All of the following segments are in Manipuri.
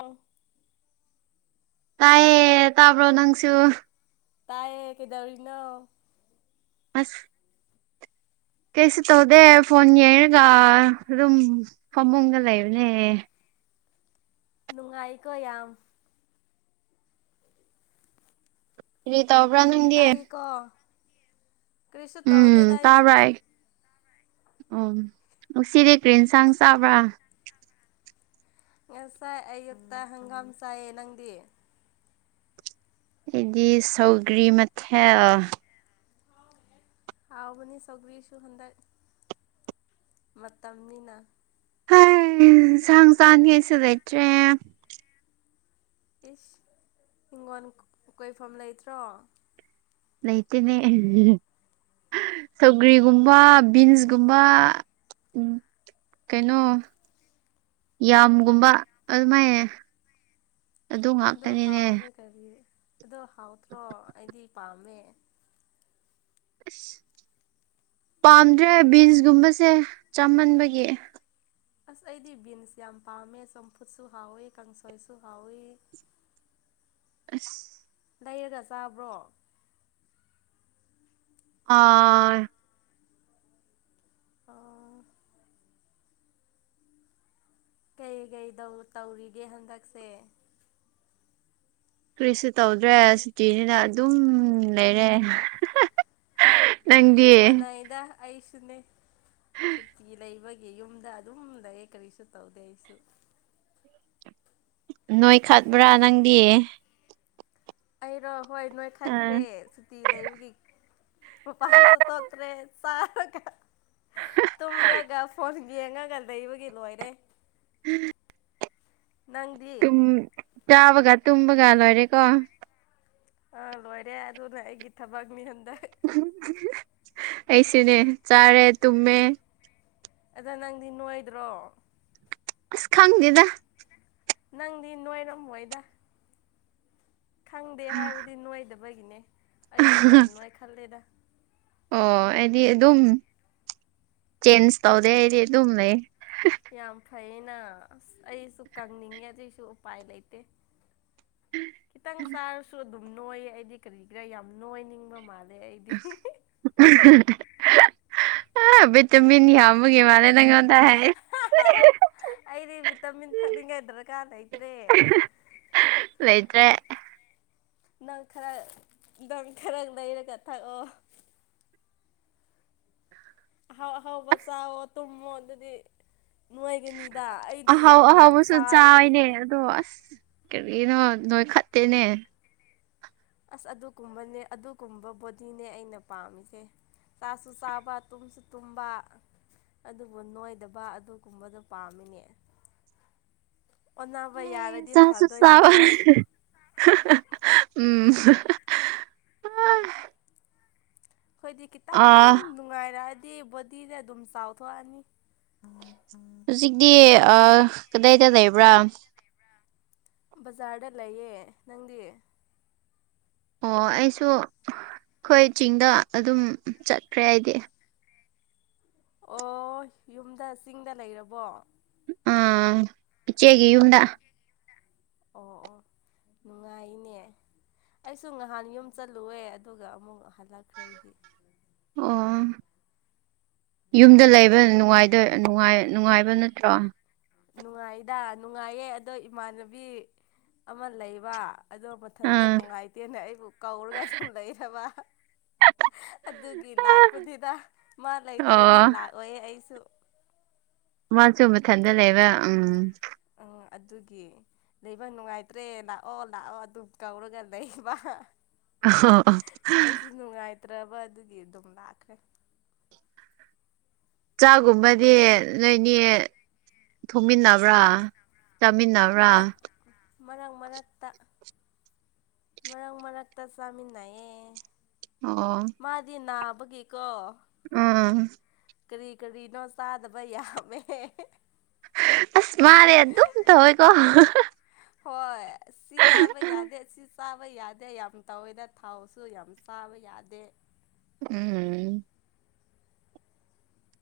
ꯑꯣ ꯇꯥꯏꯌꯦ ꯇꯥꯕ꯭ꯔꯣ ꯅꯪꯁꯨ ꯇꯥꯏꯌꯦ ꯀꯩꯗꯧꯔꯤꯅꯣ ꯑꯁ ꯀꯩꯁꯨ ꯇꯧꯗꯦ ꯐꯣꯟ ꯌꯦꯡꯔꯒ ꯑꯗꯨꯝ ꯐꯃꯨꯡꯗ ꯂꯩꯕꯅꯦ ꯅꯨꯡꯉꯥꯏꯀꯣ ꯌꯥꯝ ꯔꯤ ꯇꯧꯕ꯭ꯔꯥ ꯅꯪꯗꯤ ꯀꯣ ꯀ꯭ꯔꯤꯁꯨ ꯇꯧꯗꯦꯗꯥ ꯎꯝ ꯑꯩꯁꯨ ꯇꯥꯕ꯭ꯔꯥ ꯑꯩ ꯎꯝ ꯉꯁꯤꯗꯤ ꯀꯔꯤ ꯏꯟꯁꯥꯡ ꯆꯥꯕ꯭ꯔꯥ ꯉꯁꯥꯏ ꯑꯌꯨꯛꯇ ꯍꯪꯒꯥꯝ ꯆꯥꯏꯌꯦ ꯅꯪꯗꯤ ꯑꯩꯗꯤ ꯁꯧꯒ꯭ꯔꯤ ꯃꯊꯦꯜ ꯍꯥꯎꯕꯅꯤ ꯁꯧꯒꯔ꯭ꯤꯁꯨ ꯍꯟꯗꯛ ꯃꯇꯝꯅꯤꯅ ꯍꯩ ꯁꯡ ꯆꯥꯟꯅꯤꯉꯥꯏꯁꯨ ꯂꯩꯇ꯭ꯔꯦ ꯏꯁ ꯍꯤꯡꯒꯣꯟ ꯀꯣꯏꯐꯝ ꯂꯩꯇ꯭ꯔꯣ ꯂꯩꯇꯅꯦ ꯁꯧꯒ꯭ꯔꯤꯒꯨꯝꯕ ꯕꯤꯟꯁꯒꯨꯝꯕ ꯎꯝ ꯀꯩꯅꯣ ꯌꯥꯝꯒꯨꯝꯕ ꯑꯗꯨꯃꯥꯏꯌꯦ ꯑꯗꯣ ꯍꯥꯎꯔꯦ ꯀꯔꯤ ꯑꯗꯣ ꯍꯥꯎꯇ꯭ꯔꯣ ꯑꯩꯗꯤ ꯄꯥꯝꯃꯦ ꯑꯁ ꯄꯥꯝꯗ꯭ꯔꯦ ꯕꯤꯟꯁꯒꯨꯝꯕꯁꯦ ꯆꯥꯃꯟꯕꯒꯤ ꯑꯁ ꯑꯩꯗꯤ ꯕꯤꯟꯁ ꯌꯥꯝ ꯄꯥꯝꯃꯦ ꯆꯝꯐꯨꯠꯁꯨ ꯍꯥꯎꯏꯤ ꯀꯥꯡꯁꯣꯏꯁꯨ ꯍꯥꯎꯏꯤ ꯑꯁ ꯂꯩꯔꯒ ꯆꯥꯕ꯭ꯔꯣ ꯑꯥ ꯑꯣ ꯀꯩ ꯀꯩ ꯇꯧ ꯇꯧꯔꯤꯒꯦ ꯍꯟꯗꯛꯁꯦ ꯀ꯭ꯔꯤꯁꯨ ꯇꯧꯗ꯭ꯔꯦ ꯁꯨꯇꯤꯅꯤꯅ ꯑꯗꯨꯝ ꯂꯩꯔꯦ ꯅꯪꯗꯤ ꯃꯅꯥꯏꯗ ꯑꯩꯁꯨꯅꯦ ꯁꯨꯇꯤ ꯂꯩꯕꯒꯤ ꯒꯤ ꯌꯨꯝꯗ ꯑꯗꯨꯝ ꯂꯩꯌꯦ ꯀꯔꯤꯁꯨ ꯇꯧꯗꯦ ꯑꯩꯁꯨ ꯅꯣꯏ ꯈꯠꯕ꯭ꯔꯥ ꯅꯪꯗꯤ ꯑꯩꯔꯣ ꯍꯣꯏ ꯅꯣꯏ ꯑ ꯈꯠꯈ꯭ꯔꯦ ꯁꯨꯇꯤ ꯂꯩꯕꯒꯤ ꯄ‌ꯣꯄꯥꯡꯁꯨ ꯇꯠꯈ꯭ꯔꯦ ꯆꯥꯔꯒ ꯇꯨꯝꯔꯒ ꯐꯣꯟ ꯌꯦꯡꯉꯒ ꯂꯩꯕꯒꯤ ꯂꯣꯏꯔꯦ [unintelligible] ꯅꯪꯗꯤ ꯎꯝ ꯆꯥꯕꯒ ꯇꯨꯝꯕꯒ ꯂꯣꯏꯔꯦꯀꯣ ꯑꯥ ꯂꯣꯏꯔꯦ ꯑꯗꯨꯅ ꯑꯩꯒꯤ ꯊꯕꯛꯅꯤ ꯍꯟꯗꯛ ꯑꯩꯁꯤꯅꯦ ꯆꯥꯔꯦ ꯇꯨꯝꯃꯦ ꯑꯗ ꯅꯪꯗꯤ ꯅꯣꯏꯗ꯭ꯔꯣ ꯑꯁ ꯈꯪꯗ‌ꯦꯗ ꯅꯪꯗꯤ ꯅꯣꯏꯔꯝꯃꯣꯏꯗ ꯈꯪꯗꯦ ꯍꯥꯏꯕꯗꯤ ꯅꯣꯏꯗꯕꯒꯤꯅꯦ ꯑꯩꯗꯤ ꯌꯥꯝ ꯅꯣꯏꯈꯠꯂꯦꯗ ꯑꯣ ꯑꯩꯗꯤ ꯑꯗꯨꯝ ꯆꯦꯟꯖ ꯇꯧꯗꯦ ꯑꯩꯗꯤ ꯑꯗꯨꯝ ꯂꯩ ꯌꯥꯝ ꯐꯩꯌ‌ꯦꯅꯥ ꯑꯁ ꯑꯩꯁꯨ ꯀꯪꯅꯤꯡꯉꯦ ꯑꯗꯨꯏꯁꯨ ꯎꯄꯥꯏ ꯂꯩꯇꯦ ꯈꯤꯇꯪ ꯆꯥꯔꯁꯨ ꯑꯗꯨꯝ ꯅꯣꯏꯌꯦ ꯑꯩꯗꯤ ꯀꯔꯤꯒꯤꯔꯥ ꯌꯥꯝ ꯅꯣꯏꯅꯤꯡꯕ ꯃꯥꯜ [unintelligible] ꯑꯥ ꯕꯤꯠ ꯇꯃꯤꯟ ꯌꯥꯝꯕꯒꯤ ꯃꯥꯂ‌ꯦ ꯅꯪꯉꯣꯟꯗ ꯍꯥꯏ [unintelligible] ꯑꯩꯗꯤ ꯕꯤ ꯇꯃꯤꯟ ꯊꯛꯅꯤꯡꯉꯥꯏ ꯗꯔꯀꯥꯔ ꯂꯩꯇ꯭ꯔꯦ ꯂꯩꯇ꯭ꯔꯦ ꯅꯪ ꯈꯔ ꯅꯪ ꯈꯔ ꯂꯩꯔꯒ ꯊꯛꯑꯣ ꯑꯍꯥꯎ ꯑꯍꯥꯎꯕ ꯆꯥꯎꯋꯣ ꯇꯨꯝꯃꯣ ꯑꯗꯨꯗꯤ ꯅ‌ꯣꯏꯒꯅꯤ ꯑꯍꯥꯎ ꯑꯍꯥꯎꯕꯁꯨ ꯆꯥꯏꯅꯦ ꯑꯗꯨꯒꯤꯅꯤ ꯑꯗ‌ꯣ ꯑꯁ ꯀꯔꯤꯅꯣ ꯅꯣꯏ ꯈꯠꯇꯦꯅꯦ ꯑꯁ ꯑꯗꯨꯒꯨꯝꯕꯅꯦ ꯑꯗꯨꯒꯨꯝꯕ ꯕꯣꯗꯤꯅꯦ ꯑꯩꯅ ꯄꯥꯝꯃꯤꯁꯦ ꯆꯥꯁꯨ ꯆꯥꯕ ꯇꯨꯝꯁꯨ ꯇꯨꯝꯕ ꯑꯗꯨꯕꯨ ꯅꯣꯏꯗꯕ ꯑꯗꯨꯒꯨꯝꯕꯗꯣ ꯄꯥꯝꯃꯤꯅꯦ ꯑꯣꯟꯅꯕ ꯌꯥꯔ ꯆꯥꯁꯨ ꯆꯥꯕ ꯎꯝ ꯈ‌ꯣꯏꯗꯤ ꯈꯤꯠ ꯑꯥ ꯅꯨꯡꯉꯥꯏꯔꯑꯗꯤ ꯕꯣꯗꯤꯗ ꯑꯗꯨꯝ ꯆꯥꯎꯊꯣꯛꯑꯅꯤ ꯍꯨꯖꯤꯛꯗꯤ ꯑꯥ ꯀꯗꯥꯏꯗ ꯂꯩꯕ꯭ꯔꯥ ꯕꯖꯥꯔꯗ ꯂꯩꯌꯦ ꯅꯪꯗꯤ ꯑꯣ ꯑꯩꯁꯨ ꯑꯩꯈꯣꯏ ꯆꯤꯡꯗ ꯑꯗꯨꯝ ꯆꯠꯈ꯭ꯔꯦ ꯑꯩꯗꯤ ꯑꯣ ꯌꯨꯝꯗ ꯆꯤꯡꯗ ꯂꯩꯔꯕꯣ ꯑꯥꯡ ꯏꯆꯦꯒꯤ ꯌꯨꯝꯗꯥ ꯆ‌ꯦꯒꯤ ꯌꯨꯝꯗꯥ ꯑꯣ ꯑꯣ ꯅꯨꯡꯉꯥꯏꯅꯦ ꯑꯩꯁꯨ ꯉꯥꯍꯥꯟ ꯌꯨꯝ ꯆꯠꯂꯨꯋ‌ꯦ ꯑꯗꯨꯒ ꯑꯃꯨꯛ ꯍꯜꯂꯛꯈ꯭ꯔꯦ ꯑꯩꯗꯤ ꯑꯣ ꯌꯨꯝꯗ ꯂꯩ ꯕ ꯅꯨꯡꯉꯥꯏꯗ‌ꯣꯏ ꯅꯨꯡꯉꯥꯏ ꯅꯨꯡꯉꯥꯏꯕ ꯅꯠꯇ꯭ꯔꯣ ꯅꯨꯡꯉꯥꯏꯗꯥ ꯅꯨꯡꯉꯥꯏꯌꯦ ꯑꯗꯣ ꯏꯃꯥꯟꯅꯕꯤ ꯑꯃ ꯂꯩꯕꯥ ꯑꯗꯣ ꯃꯊꯟꯇ ꯑꯥ ꯅꯨꯡꯉꯥꯏꯇꯦꯅꯥ ꯑꯩꯕꯨ ꯀꯧꯔꯒ ꯑꯗꯨꯝ ꯂꯩꯔꯕꯥ ꯑꯗꯨꯒꯤ ꯂꯥꯛꯄꯅ‌ꯦꯗꯥ ꯃꯥ ꯂꯩꯇ꯭ꯔꯗꯤ ꯑꯣ ꯂꯥꯛꯑꯣꯏ ꯑꯩꯁꯨ ꯃꯥꯁꯨ ꯃꯊꯟꯇ ꯂꯩꯕ ꯎꯝ ꯑꯥ ꯑꯗꯨꯒꯤ ꯂꯩꯕ ꯅꯨꯡꯉꯥꯏꯇ꯭ꯔꯦ ꯂꯥꯛꯑꯣ ꯂꯥꯛꯑꯣ ꯑꯗꯨꯝ ꯀꯧꯔꯒ ꯂꯩꯕꯥ ꯑ ꯅꯨꯡꯉꯥꯏꯇ꯭ꯔꯕ ꯑꯗꯨꯒꯤ ꯑꯗꯨꯝ ꯂꯥꯛꯈ꯭ꯔꯦ ꯆꯥꯒꯨꯝꯕꯗꯤ ꯅꯣꯏꯅꯤ ꯊꯣꯡꯃꯤꯟꯅꯕ꯭ꯔꯥ ꯆꯃꯤꯟꯅꯕ꯭ꯔꯥ ꯃꯔꯛ ꯃꯔꯛ ꯃꯔꯛꯇ ꯃꯔꯛ ꯃꯔꯛꯇ ꯆꯥꯃꯤꯟꯅꯩꯑꯦ ꯑꯣ ꯃꯥꯗꯤ ꯅꯥꯕꯒꯤꯀꯣ ꯎꯝ ꯎꯝ ꯀꯔꯤ ꯀꯔꯤꯅꯣ ꯆꯥꯗꯕ ꯌꯥꯝꯃꯦ ꯃꯥꯔꯦ ꯑꯗꯨꯝ ꯇꯧꯏ ꯀꯣ ꯍꯣꯏ ꯁꯤ ꯆꯥꯕ ꯌꯥꯗꯦ ꯁꯤ ꯆꯥꯕ ꯌꯥꯗꯦ ꯌꯥꯝ ꯇꯧꯋꯦꯗ ꯊꯥꯎꯁꯨ ꯌꯥꯝ ꯆꯥꯕ ꯌꯥꯗꯦ ꯎꯝ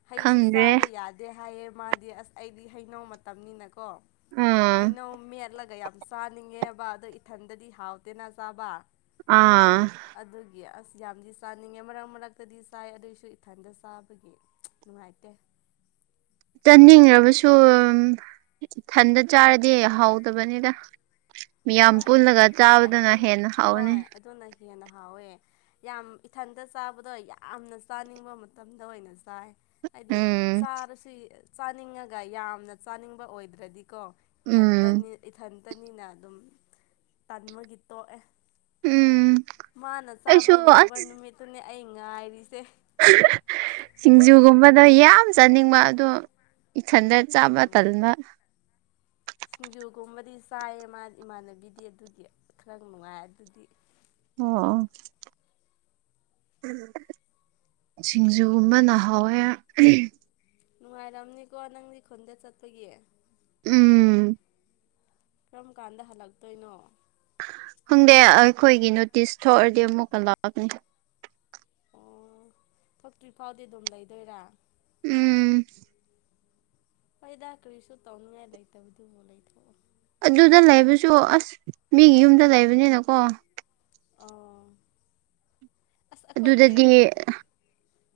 ꯍꯩꯁꯨ ꯈꯪꯗ꯭ꯔꯦ ꯆꯥꯕ ꯌꯥꯗꯦ ꯍꯥꯏꯌꯦ ꯃꯥꯗꯤ ꯑꯁ ꯑꯩꯗꯤ ꯍꯩꯅꯧ ꯃꯇꯝ ꯃꯇꯝꯅꯤꯅꯀꯣ ꯎꯝ ꯍꯩꯅꯧ ꯃꯦꯠꯂꯒ ꯌꯥꯝ ꯆꯥꯅꯤꯡꯉꯦꯕ ꯑꯗꯣ ꯏꯊꯟꯗꯗꯤ ꯍꯥꯎꯇꯦꯅ ꯆꯥꯕ ꯑꯥ ꯑꯗꯨꯒꯤ ꯑꯁ ꯌꯥꯝꯗꯤ ꯆꯥꯅꯤꯡꯉꯦ ꯃꯔꯛ ꯃꯔꯛꯇꯗꯤ ꯆꯥꯏ ꯑꯗꯨꯏꯁꯨ ꯏꯊꯟꯇ ꯆꯥꯕꯒꯤ ꯅꯨꯡꯉꯥꯏꯇꯦ ꯆꯥꯅꯤꯡꯔꯕꯁꯨ ꯢꯊꯟꯗ ꯆꯥꯔꯗꯤ ꯍꯥꯎꯇꯕꯅꯤꯗ ꯃꯤꯌꯥꯝ ꯍꯣꯏ ꯄꯨꯜꯂꯒ ꯆꯥꯕꯗꯨꯅ ꯌꯥꯝ ꯍꯦꯟꯅ ꯍꯥꯎꯕꯅꯤ ꯍꯣꯏ ꯑꯗꯨꯅ ꯍꯦꯟꯅ ꯍꯥꯎꯋꯦ ꯌꯥꯝ ꯏꯊꯟꯇ ꯆꯥꯕꯗꯣ ꯌꯥꯝꯅ ꯆꯥꯅꯤꯡꯕ ꯃꯇꯝꯗ ꯑꯣꯏꯅ ꯆꯥꯏ ꯍꯥꯏꯗꯤ ꯎꯝ ꯆꯥꯔꯁꯨ ꯆꯥꯅꯤꯡꯉꯒ ꯌꯥꯝꯅ ꯆꯥꯅꯤꯡꯕ ꯑꯣꯏꯗ꯭ꯔꯗꯤꯀꯣ ꯎꯝ ꯏꯊꯟꯇꯅꯤ ꯏꯊꯟꯇꯅꯤꯅ ꯑꯗꯨꯝ ꯇꯟꯃꯒꯤ ꯇꯣꯛꯑꯦ ꯎꯝ ꯃꯥꯅ ꯆꯥꯕ ꯑꯩꯁꯨ ꯌꯥꯕ ꯑꯁ ꯅꯨꯃꯤꯠꯇꯨꯅꯦ ꯑꯩ ꯉꯥꯏꯔꯤꯁꯦ ꯁꯤꯡꯖꯨꯒꯨꯝꯕꯗꯣ ꯌꯥꯝ ꯆꯥꯅꯤꯡꯕ ꯑꯗꯣ ꯏꯊꯟꯗ ꯆꯥꯕ ꯎꯝ ꯇꯜꯃ ꯁꯤꯡꯖꯨꯒꯨꯝꯕꯗꯤ ꯆꯥꯏꯌꯦ ꯃꯥ ꯏꯃꯥꯟꯅꯕꯤꯗꯤ ꯑꯗꯨꯗꯤ ꯈꯔ ꯅꯨꯡꯉꯥꯏ ꯑꯗꯨꯗꯤ ꯑꯣ ꯁꯤꯡꯖꯨꯒꯨꯝꯕꯅ ꯍꯥꯎꯋꯦ ꯅꯨꯡꯉꯥꯏꯔꯝꯅꯤꯀꯣ ꯅꯪꯗꯤ ꯈꯨꯟꯗ ꯆꯠꯄꯒꯤ ꯎꯝ ꯀꯔꯝ ꯀꯥꯟꯗ ꯍꯜꯂꯛꯇꯣꯏꯅꯣ ꯈꯪꯗꯦ ꯑꯩꯈꯣꯏꯒꯤ ꯅꯣꯇꯤꯁ ꯊꯣꯛꯑꯗꯤ ꯑꯃꯨꯛꯀ ꯂꯥꯛꯑꯒꯅꯤ ꯑꯣ ꯊꯣꯛꯇ꯭ꯔꯤ ꯐꯥꯎꯗꯤ ꯑꯗꯨꯝ ꯂꯩꯗꯣꯏꯔꯥ ꯎꯝ ꯍꯣꯏꯗ ꯀꯔꯤꯁꯨ ꯇꯧꯅꯤꯡꯉꯥꯏ ꯂꯩꯇꯕꯗꯨꯕꯨ ꯂꯩꯊꯣꯛꯑꯣ ꯑꯗꯨꯗ ꯂꯩꯕꯁꯨ ꯑꯁ ꯃꯤꯒꯤ ꯌꯨꯝꯗ ꯂꯩꯕꯅꯤꯅꯀꯣ ꯑꯥꯎ ꯑꯩꯈꯣꯏꯒꯤ ꯑꯗꯨꯗꯗꯤ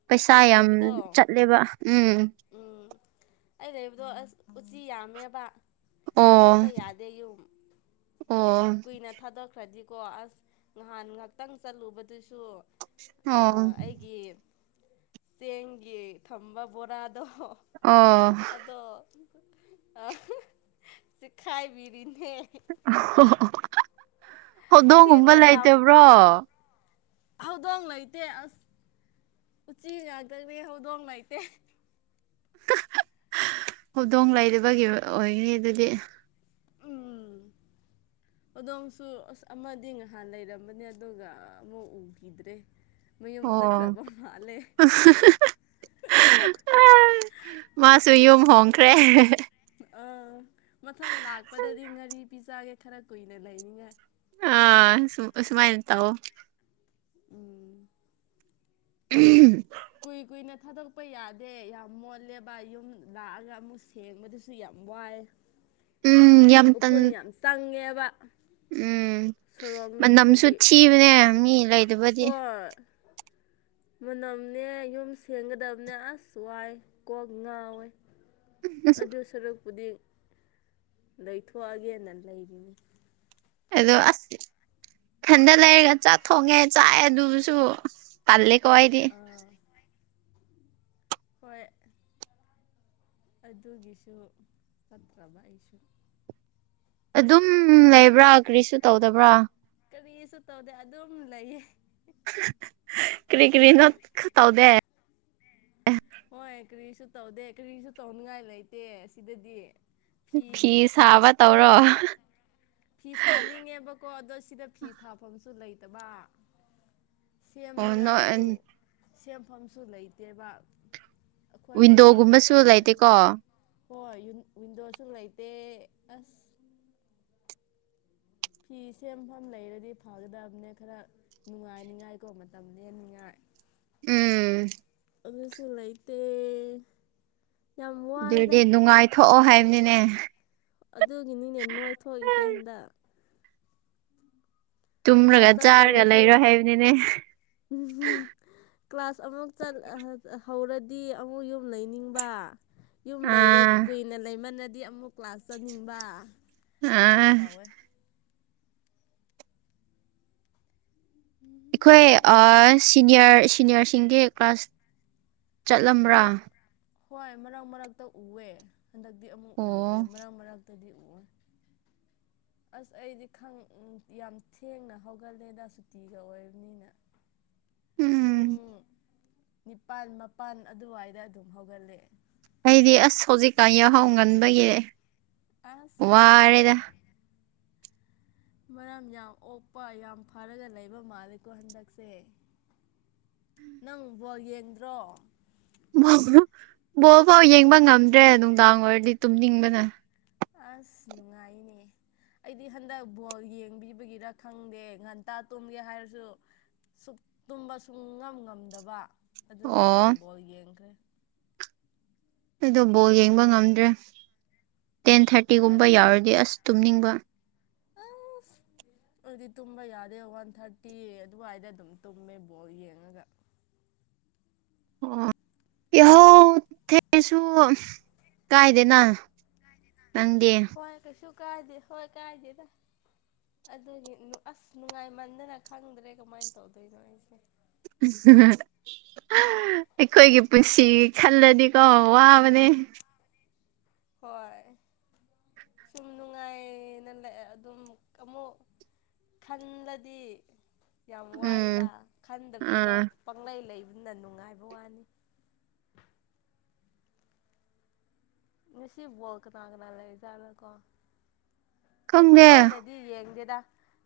ꯄꯩꯁꯥ ꯑꯩ ꯌꯥꯝ ꯂꯩꯕꯗꯣ ꯆꯠꯂꯦꯕ ꯎꯝ ꯎꯝ ꯑꯩ ꯂꯩꯕꯗꯣ ꯑꯁ ꯎꯆꯤ ꯌꯥꯝꯃꯦꯕ ꯊꯥꯗꯣꯛꯄ ꯑꯣ ꯌꯥꯗꯦ ꯑꯣ ꯀꯨꯢꯅ ꯊꯥꯗꯣꯛꯈ꯭ꯔꯗꯤꯀꯣ ꯑꯁ ꯅꯍꯥꯟ ꯉꯍꯥꯛꯇꯪ ꯆꯠꯂꯨꯕꯗꯨꯁꯨ ꯑꯣ ꯑꯥ ꯑꯩꯒꯤ ꯆꯦꯡꯒꯤ ꯊꯝꯕ ꯕꯣꯔꯥꯗꯣ ꯑꯣ ꯑꯗꯣ ꯑꯥ ꯆꯤꯛ ꯈꯥꯏꯕꯤꯔꯤꯅꯦ ꯑꯣ ꯍꯧꯗꯣꯡꯒꯨꯝꯕ ꯁꯦꯡꯕ ꯌꯥꯝ ꯂꯩꯇꯕ꯭ꯔꯣ ꯍꯧꯗꯣꯡ ꯂꯩꯇꯦ ꯑꯁ ꯎꯆꯤ ꯉꯥꯛꯇꯅꯤ ꯍꯧꯗꯣꯡ ꯂꯩꯇꯦ ꯍꯧꯗꯣꯡ ꯂꯩꯇꯕꯒꯤ ꯑꯣꯏ ꯑꯣꯏꯒꯅꯤ ꯑꯗꯨꯗꯤ ꯎꯝ ꯍꯧꯗꯣꯡꯁꯨ ꯑꯁ ꯑꯃꯗꯤ ꯉꯍꯥꯟ ꯂꯩꯔꯝꯕꯅꯦ ꯑꯗꯨꯒ ꯑꯃꯨꯛ ꯎꯈꯤꯗ꯭ꯔꯦ ꯃꯌꯨꯝ ꯑꯣ ꯆꯠꯈ꯭ꯔꯕ ꯃꯥꯜꯂꯦ ꯃꯥꯁꯨ ꯌꯨꯝ ꯍꯣꯡꯈ꯭ꯔꯦ ꯑꯥ ꯃꯊꯪ ꯂꯥꯛꯄꯗꯗꯤ ꯉꯥꯔꯤ ꯄꯤꯖꯒꯦ ꯈꯔ ꯀꯨꯏꯅ ꯂꯩꯅꯤꯉꯥꯏ ꯑ ꯑꯁꯨꯝ ꯑꯁꯨꯃꯥꯏꯅ ꯇꯧꯋꯣ ꯎꯝ [unintelligible] ꯀꯨꯏ ꯀꯨꯏꯅ ꯊꯥꯗꯣꯛꯄ ꯌꯥꯗꯦ ꯌꯥꯝ ꯃꯣꯠꯂꯦꯕ ꯌꯨꯝ ꯂꯥꯛꯑꯒ ꯑꯃꯨꯛ ꯁꯦ__ ꯁꯦꯡꯕꯗꯨꯁꯨ ꯌꯥꯝ ꯋꯥꯏ ꯎꯝ ꯌꯥꯝ ꯇꯟ ꯎꯐꯨꯟ ꯌꯥꯝ ꯆꯪꯉꯦꯕ ꯎꯝ ꯁꯣꯔꯣꯛ ꯃꯅꯝꯁꯨ ꯅꯛꯄꯒꯤ ꯊꯤꯕꯅꯦ ꯃꯤ ꯂꯩꯇꯕꯗꯤ ꯍꯣꯏ [inaudible] ꯃꯅꯝꯅꯦ ꯌꯨꯝ ꯁꯦꯡꯒꯗꯕꯅꯦ ꯑꯁ ꯋꯥꯏ ꯀꯣꯛ ꯉꯥꯎꯋꯦ ꯑꯗꯨ ꯁꯔꯨꯛꯄꯨꯗꯤ ꯂꯩꯊꯣꯛꯑꯒꯦꯅ ꯂꯩꯔꯤꯅꯤ ꯑꯗꯣ ꯑꯁ ꯏꯊꯟꯗ ꯂꯩꯔꯒ ꯆꯥꯛ ꯊꯣꯡꯉꯦ ꯆꯥꯛꯑꯦ ꯑꯗꯨꯁꯨ ꯇꯜꯂꯦꯀꯣ ꯑꯩꯗꯤ ꯑꯥ ꯍꯣꯏ ꯑꯗꯨꯒꯤꯁꯨ ꯆꯠꯇ꯭ꯔꯕ ꯑꯩꯁꯨ ꯑꯗꯨꯝ ꯂꯩꯕ꯭ꯔꯥ ꯀꯔꯤꯁꯨ ꯇꯧꯗꯕ꯭ꯔꯥ ꯀꯔꯤꯁꯨ ꯇꯧꯗꯦ ꯑꯗꯨꯝ ꯂꯩꯌꯦ ꯀꯔꯤ ꯀꯔꯤꯅꯣ ꯈꯥ ꯇꯧꯗꯦ ꯍꯣꯏ ꯀꯔꯤꯁꯨ ꯇꯧꯗꯦ ꯀꯔꯤꯁꯨ ꯇꯧꯅꯤꯡꯉꯥꯏ ꯂꯩꯇꯦ ꯁꯤꯗꯗꯤ ꯐꯤ ꯁꯥꯕ ꯇꯧꯔꯣ ꯐꯤ ꯁꯥꯅꯤꯡꯉꯦꯕꯀꯣ ꯑꯗꯣ ꯁꯤꯗ ꯐꯤ ꯁꯥꯐꯝꯁꯨ ꯂꯩꯇꯕ ꯑꯣ ꯁꯦꯝꯅꯤꯡꯉꯥꯏꯁꯨ ꯅꯣꯏ ꯁꯦꯝꯐꯝꯁꯨ ꯂꯩꯇꯦꯕ ꯑꯩꯈꯣꯏ ꯌꯨꯝꯃꯛ ꯋꯤꯟꯗꯣꯒꯨꯝꯕꯁꯨ ꯅꯠꯇꯕꯅꯤꯅ ꯂꯩꯇꯦꯀꯣ ꯍꯣꯏ ꯌꯨꯟ ꯋꯤꯟꯗꯣꯁꯨ ꯂꯩꯇꯦ ꯑꯁ ꯐꯤ ꯁꯦꯝꯐꯝ ꯂꯩꯔꯗꯤ ꯐꯒꯗꯕꯅꯦ ꯈꯔ ꯅꯨꯡꯉꯥꯏꯅꯤꯉꯥꯏꯀꯣ ꯃꯇꯝꯅ ꯂꯦꯟꯅꯤꯉꯥꯏ ꯎꯝ ꯑꯗꯨꯁꯨ ꯂꯩꯇꯦ ꯌꯥꯝ ꯋꯥꯏꯗ ꯑꯗꯨꯗꯤ ꯅꯨꯡꯉꯥꯏꯊꯣꯛꯑꯣ ꯍꯥꯏꯕꯅꯤꯅꯦ ꯑꯗꯨꯒꯤꯅꯤꯅꯦ ꯅꯣꯏ ꯊꯣꯛꯏꯁꯦ ꯍꯟꯗꯛ ꯇꯨꯝꯔꯒ ꯀ꯭ꯂꯥꯁ ꯆꯥꯔꯒ ꯂꯩꯔꯣ ꯍꯥꯏꯕꯅꯤꯅꯦ ꯎꯍꯨꯝ ꯀ꯭ꯂꯥꯁ ꯑꯃꯨꯛ ꯆꯠ ꯍꯧꯔꯗꯤ ꯑꯃꯨꯛ ꯌꯨꯝ ꯂꯩꯅꯤꯡꯕ ꯌꯨꯝ ꯂꯩꯔꯗꯤ ꯑꯥ ꯀꯨꯏꯅ ꯂꯩꯃꯟꯅꯗꯤ ꯑꯃꯨꯛ ꯀ꯭ꯂꯥꯁ ꯆꯠꯅꯤꯡꯕ ꯑꯥ ꯁꯨꯃꯥꯏꯅ ꯇꯧꯋꯦ ꯎꯝ ꯑꯩꯈꯣꯏ ꯑꯥ ꯁꯤꯅꯤꯌꯔ ꯁꯤꯅꯤꯌꯔꯁꯤꯡꯒꯤ ꯀ꯭ꯂꯥꯁ ꯆꯠꯂꯝꯕ꯭ꯔꯥ ꯃꯔꯛ ꯍꯣꯏ ꯃꯔꯛ ꯃꯔꯛꯇ ꯎꯑꯦ ꯍꯟꯗꯛꯇꯤ ꯑꯃꯨꯛ ꯑꯣ ꯎꯗ꯭ꯔꯦ ꯃꯔꯛ ꯃꯔꯛꯇꯗꯤ ꯎ ꯑꯁ ꯑꯩꯗꯤ ꯌꯥꯝ ꯊꯦꯡꯅ ꯍꯧꯒꯠꯂꯦꯗ ꯁꯨꯇꯤꯒ ꯑꯣꯏꯕꯅꯤꯅ [inaudible] ꯄꯨꯡ ꯎꯝ ꯅꯤꯄꯥꯜ ꯃꯄꯜ ꯑꯗꯨꯋꯥꯏꯗ ꯑꯗꯨꯝ ꯍꯧꯒꯠꯂꯦ ꯑꯩꯗꯤ ꯑꯁ ꯍꯧꯖꯤꯛꯀꯥꯟ ꯌꯥꯎꯍꯧ ꯉꯟꯕꯒꯤ ꯑꯁ ꯋꯥꯔꯦꯗ ꯃꯔꯝ ꯌꯥꯝ ꯑꯣꯛꯄ ꯌꯥꯝ ꯐꯔꯒ ꯂꯩꯕ ꯃꯥꯜꯂꯦꯀꯣ ꯍꯟꯗꯛꯁꯦ ꯅꯪ ꯕꯣꯜ ꯌꯦꯡꯗ꯭ꯔꯣ ꯕꯣꯜ ꯐꯧ ꯌꯦꯡꯕ ꯉꯝꯗ꯭ꯔꯦ ꯅꯨꯡꯗꯥꯡ ꯑꯣꯏꯔꯗꯤ ꯇꯨꯝꯅꯤꯡꯕꯅ ꯑꯁ ꯅꯨꯡꯉꯥꯏꯅꯦ ꯑꯩꯗꯤ ꯍꯟꯗꯛ ꯕꯣꯜ ꯌꯦꯡꯕꯤꯕꯒꯤꯔ ꯈꯪꯗꯦ ꯉꯟꯇꯥ ꯇꯨꯝꯒꯦ ꯍꯥꯏꯔꯁꯨ ꯁꯛ ꯇꯨꯝꯕ ꯁꯨꯡ ꯉꯝ ꯉꯝꯗꯕ ꯑꯗꯨꯒꯤ ꯑꯗꯨꯝ ꯑꯣ ꯕꯣꯜ ꯌꯦꯡꯈ꯭ꯔꯦ ꯑꯩꯗꯣ ꯕꯣꯜ ꯌꯦꯡꯕ ꯉꯝꯗ꯭ꯔꯦ ꯇꯦꯟ ꯊꯥꯔꯇꯤꯒꯨꯝꯕ ꯑꯩꯗꯤ ꯌꯥꯎꯔꯗꯤ ꯑꯁ ꯇꯨꯝꯅꯤꯡꯕ ꯑꯥꯁ ꯑꯗꯨꯗꯤ ꯇꯨꯝꯕ ꯌꯥꯗꯦ ꯋꯥꯟ ꯊꯥꯔꯇꯤ ꯑꯗꯨꯋꯥꯏꯗ ꯑꯗꯨꯝ ꯇꯨꯝꯃꯦ ꯕꯣꯜ ꯌꯦꯡꯉꯒ ꯑꯣ ꯌꯥꯍꯧ ꯊꯦꯉꯥꯁꯨ ꯀꯥꯏꯗꯦꯅ ꯅꯪꯗꯤ ꯍꯣꯏ ꯀꯩꯁꯨ ꯀꯥꯏꯗꯦ ꯍꯣꯏ ꯀꯥꯏꯗꯦꯗ ꯑꯗꯨꯒꯤ ꯑꯁ ꯅꯨꯡꯉꯥꯏꯃꯟꯗꯅ ꯈꯪꯗ꯭ꯔꯦ ꯀꯃꯥꯏꯅ ꯇꯧꯗꯣꯏꯅꯣ ꯑꯩꯁꯦ [unintelligible] ꯑꯩꯈꯣꯏꯒꯤ ꯄꯨꯟꯁꯤꯒꯤ ꯈꯜꯂꯗꯤꯀꯣ ꯋꯥꯕꯅꯦ ꯍꯣꯏ ꯁꯨꯝ ꯅꯨꯡꯉꯥꯏꯅ ꯂꯩ ꯑꯗꯨꯝ ꯑꯃꯨꯛ ꯈꯪꯂꯗꯤ ꯌꯥꯝ ꯎꯝ ꯋꯥꯏꯗ ꯈꯟꯗꯕꯤꯗ ꯑꯥ ꯄꯪꯂꯪꯂꯩ ꯂꯩꯕꯅ ꯅꯨꯡꯉꯥꯏꯕ ꯋꯥꯅꯤ ꯉꯁꯤ ꯕꯣꯜ ꯀꯅꯥ ꯀꯅꯥ ꯂꯩꯖꯥꯠꯅꯣ ꯀꯣ ꯑꯩꯁꯨ ꯈꯪꯗꯦ ꯂꯣꯏꯅꯗꯤ ꯌꯦꯡꯗꯦꯗ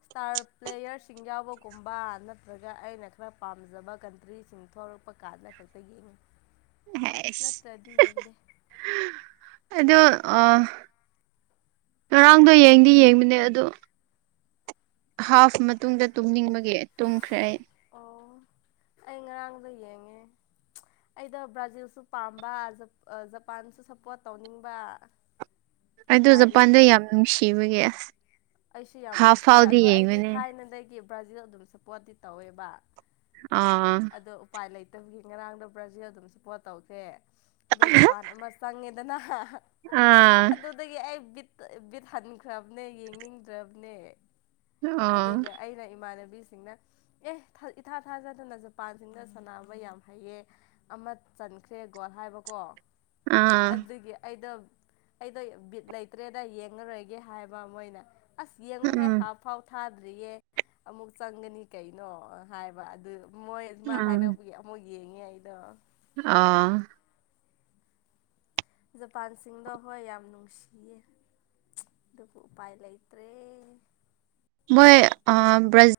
ꯏꯁꯇꯥꯔ ꯄ꯭ꯂꯦꯌꯔꯁꯤꯡ ꯌꯥꯎꯕꯒꯨꯝꯕ ꯅꯠꯇ꯭ꯔꯒ ꯑꯩꯅ ꯈꯔ ꯄꯥꯝꯖꯕ ꯀꯟꯇ꯭ꯔꯤꯁꯤꯡ ꯊꯣꯛꯂꯛꯄ ꯀꯥꯂ ꯈꯛꯇ ꯌꯦ [unintelligible] ꯍꯁ ꯑꯗꯣ ꯑ ꯉꯔꯥꯡꯗꯣ ꯌꯦꯡꯗꯤ ꯌꯦꯡꯕꯅꯦ ꯑꯗꯣ ꯍꯥꯐ ꯃꯇꯨꯡꯗ ꯇꯨꯝꯅꯤꯡꯕꯒꯤ ꯇꯨꯝꯈ꯭ꯔꯦ ꯑꯩ ꯑꯣ ꯑꯩ ꯉꯔꯥꯡꯗꯣ ꯌꯦꯡꯉꯦ ꯑꯩꯗ ꯕ꯭ꯔꯥꯖꯤꯜꯁꯨ ꯄꯥꯝꯕ ꯖꯄꯥꯟꯁꯨ ꯁꯄꯣꯔꯠ ꯇꯧꯅꯤꯡꯕ ꯑꯩꯗꯣ ꯎꯄꯥꯏ ꯖꯄꯥꯟꯗ ꯂꯩꯇ꯭ꯔꯦ ꯌꯥꯝ ꯅꯨꯡꯁꯤꯕꯒꯤ ꯑꯩꯁꯨ ꯌꯥꯝ ꯍꯥꯐ ꯅꯨꯡꯁꯤꯌꯦ ꯐꯥꯎꯗꯤ ꯑꯗꯣ ꯑꯩꯗꯤ ꯌꯦꯡꯕꯅꯦ ꯊꯥꯏꯅꯗꯒꯤ ꯕ꯭ꯔꯥꯖꯤꯜ ꯑꯗꯨꯝ ꯁꯞꯄꯣꯔꯠꯇꯤ ꯇꯧꯋꯦꯕ ꯑ ꯑꯗꯣ ꯎꯄꯥꯏ ꯂꯩꯇꯕꯒꯤ ꯉꯔꯥꯡꯗꯣ ꯕ꯭ꯔꯥꯖꯤꯜ ꯑꯗꯨꯝ ꯁꯞꯄꯣꯔꯠ ꯇꯧꯈꯦ ꯑꯗꯣ ꯖꯄꯥꯟ ꯑꯃ ꯆꯪꯉꯦ ꯅ [unintelligible] ꯑꯥ ꯑꯗꯨꯗꯒꯤ ꯑꯩ ꯕꯤꯠ ꯕꯤꯠ ꯍꯟꯈ꯭ꯔꯕꯅꯦ ꯌꯦꯡꯅꯤꯡꯗ꯭ꯔꯕꯅꯦ ꯑꯣ ꯑꯗꯨꯒ ꯑꯩꯅ ꯏꯃꯥꯟꯅꯕꯤꯁꯤꯡꯅ ꯑꯦ ꯊꯥ ꯏꯊꯥ ꯊꯥꯖꯗꯅ ꯖꯄꯥꯟꯁꯤꯡꯅ ꯁꯥꯟꯅꯕ ꯌꯥꯝ ꯍꯩꯌꯦ ꯑꯃ ꯆꯟꯈ꯭ꯔꯦ ꯒꯣꯜ ꯍꯥꯏꯕꯀꯣ ꯑꯥ ꯑꯗꯨꯒꯤ ꯑꯩꯗꯣ ꯑꯩꯗꯣ ꯕꯤꯠ ꯂꯩꯇ꯭ꯔꯦꯗ ꯌꯦꯡꯉꯔꯣꯏꯒꯦ ꯍꯥꯏꯕ ꯃꯣꯏꯅ ꯑꯁ ꯌꯦꯡꯉꯨꯍꯦ ꯎꯝ ꯍꯥꯞ ꯐꯥꯎ ꯊꯥꯗ꯭ꯔꯤꯌꯦ ꯑꯃꯨꯛ ꯆꯪꯒꯅꯤ ꯀꯩꯅꯣ ꯍꯥꯏꯕ ꯑꯗꯨ ꯃꯣꯏ ꯑꯗꯨꯃꯥꯏ ꯎꯝ ꯍꯥꯏꯔꯛꯄꯒꯤ ꯑꯃꯨꯛ ꯌꯦꯡꯉꯦ ꯑꯩꯗꯣ ꯑꯥ ꯖꯄꯥꯟꯁꯤꯡꯗꯣ ꯍꯣꯏ ꯌꯥꯝ ꯅꯨꯡꯁꯤꯌꯦ ꯑꯗꯨꯕꯨ ꯎꯄꯥꯏ ꯂꯩꯇ꯭ꯔꯦ ꯃꯣꯏ ꯑ ꯕ꯭ꯔꯖ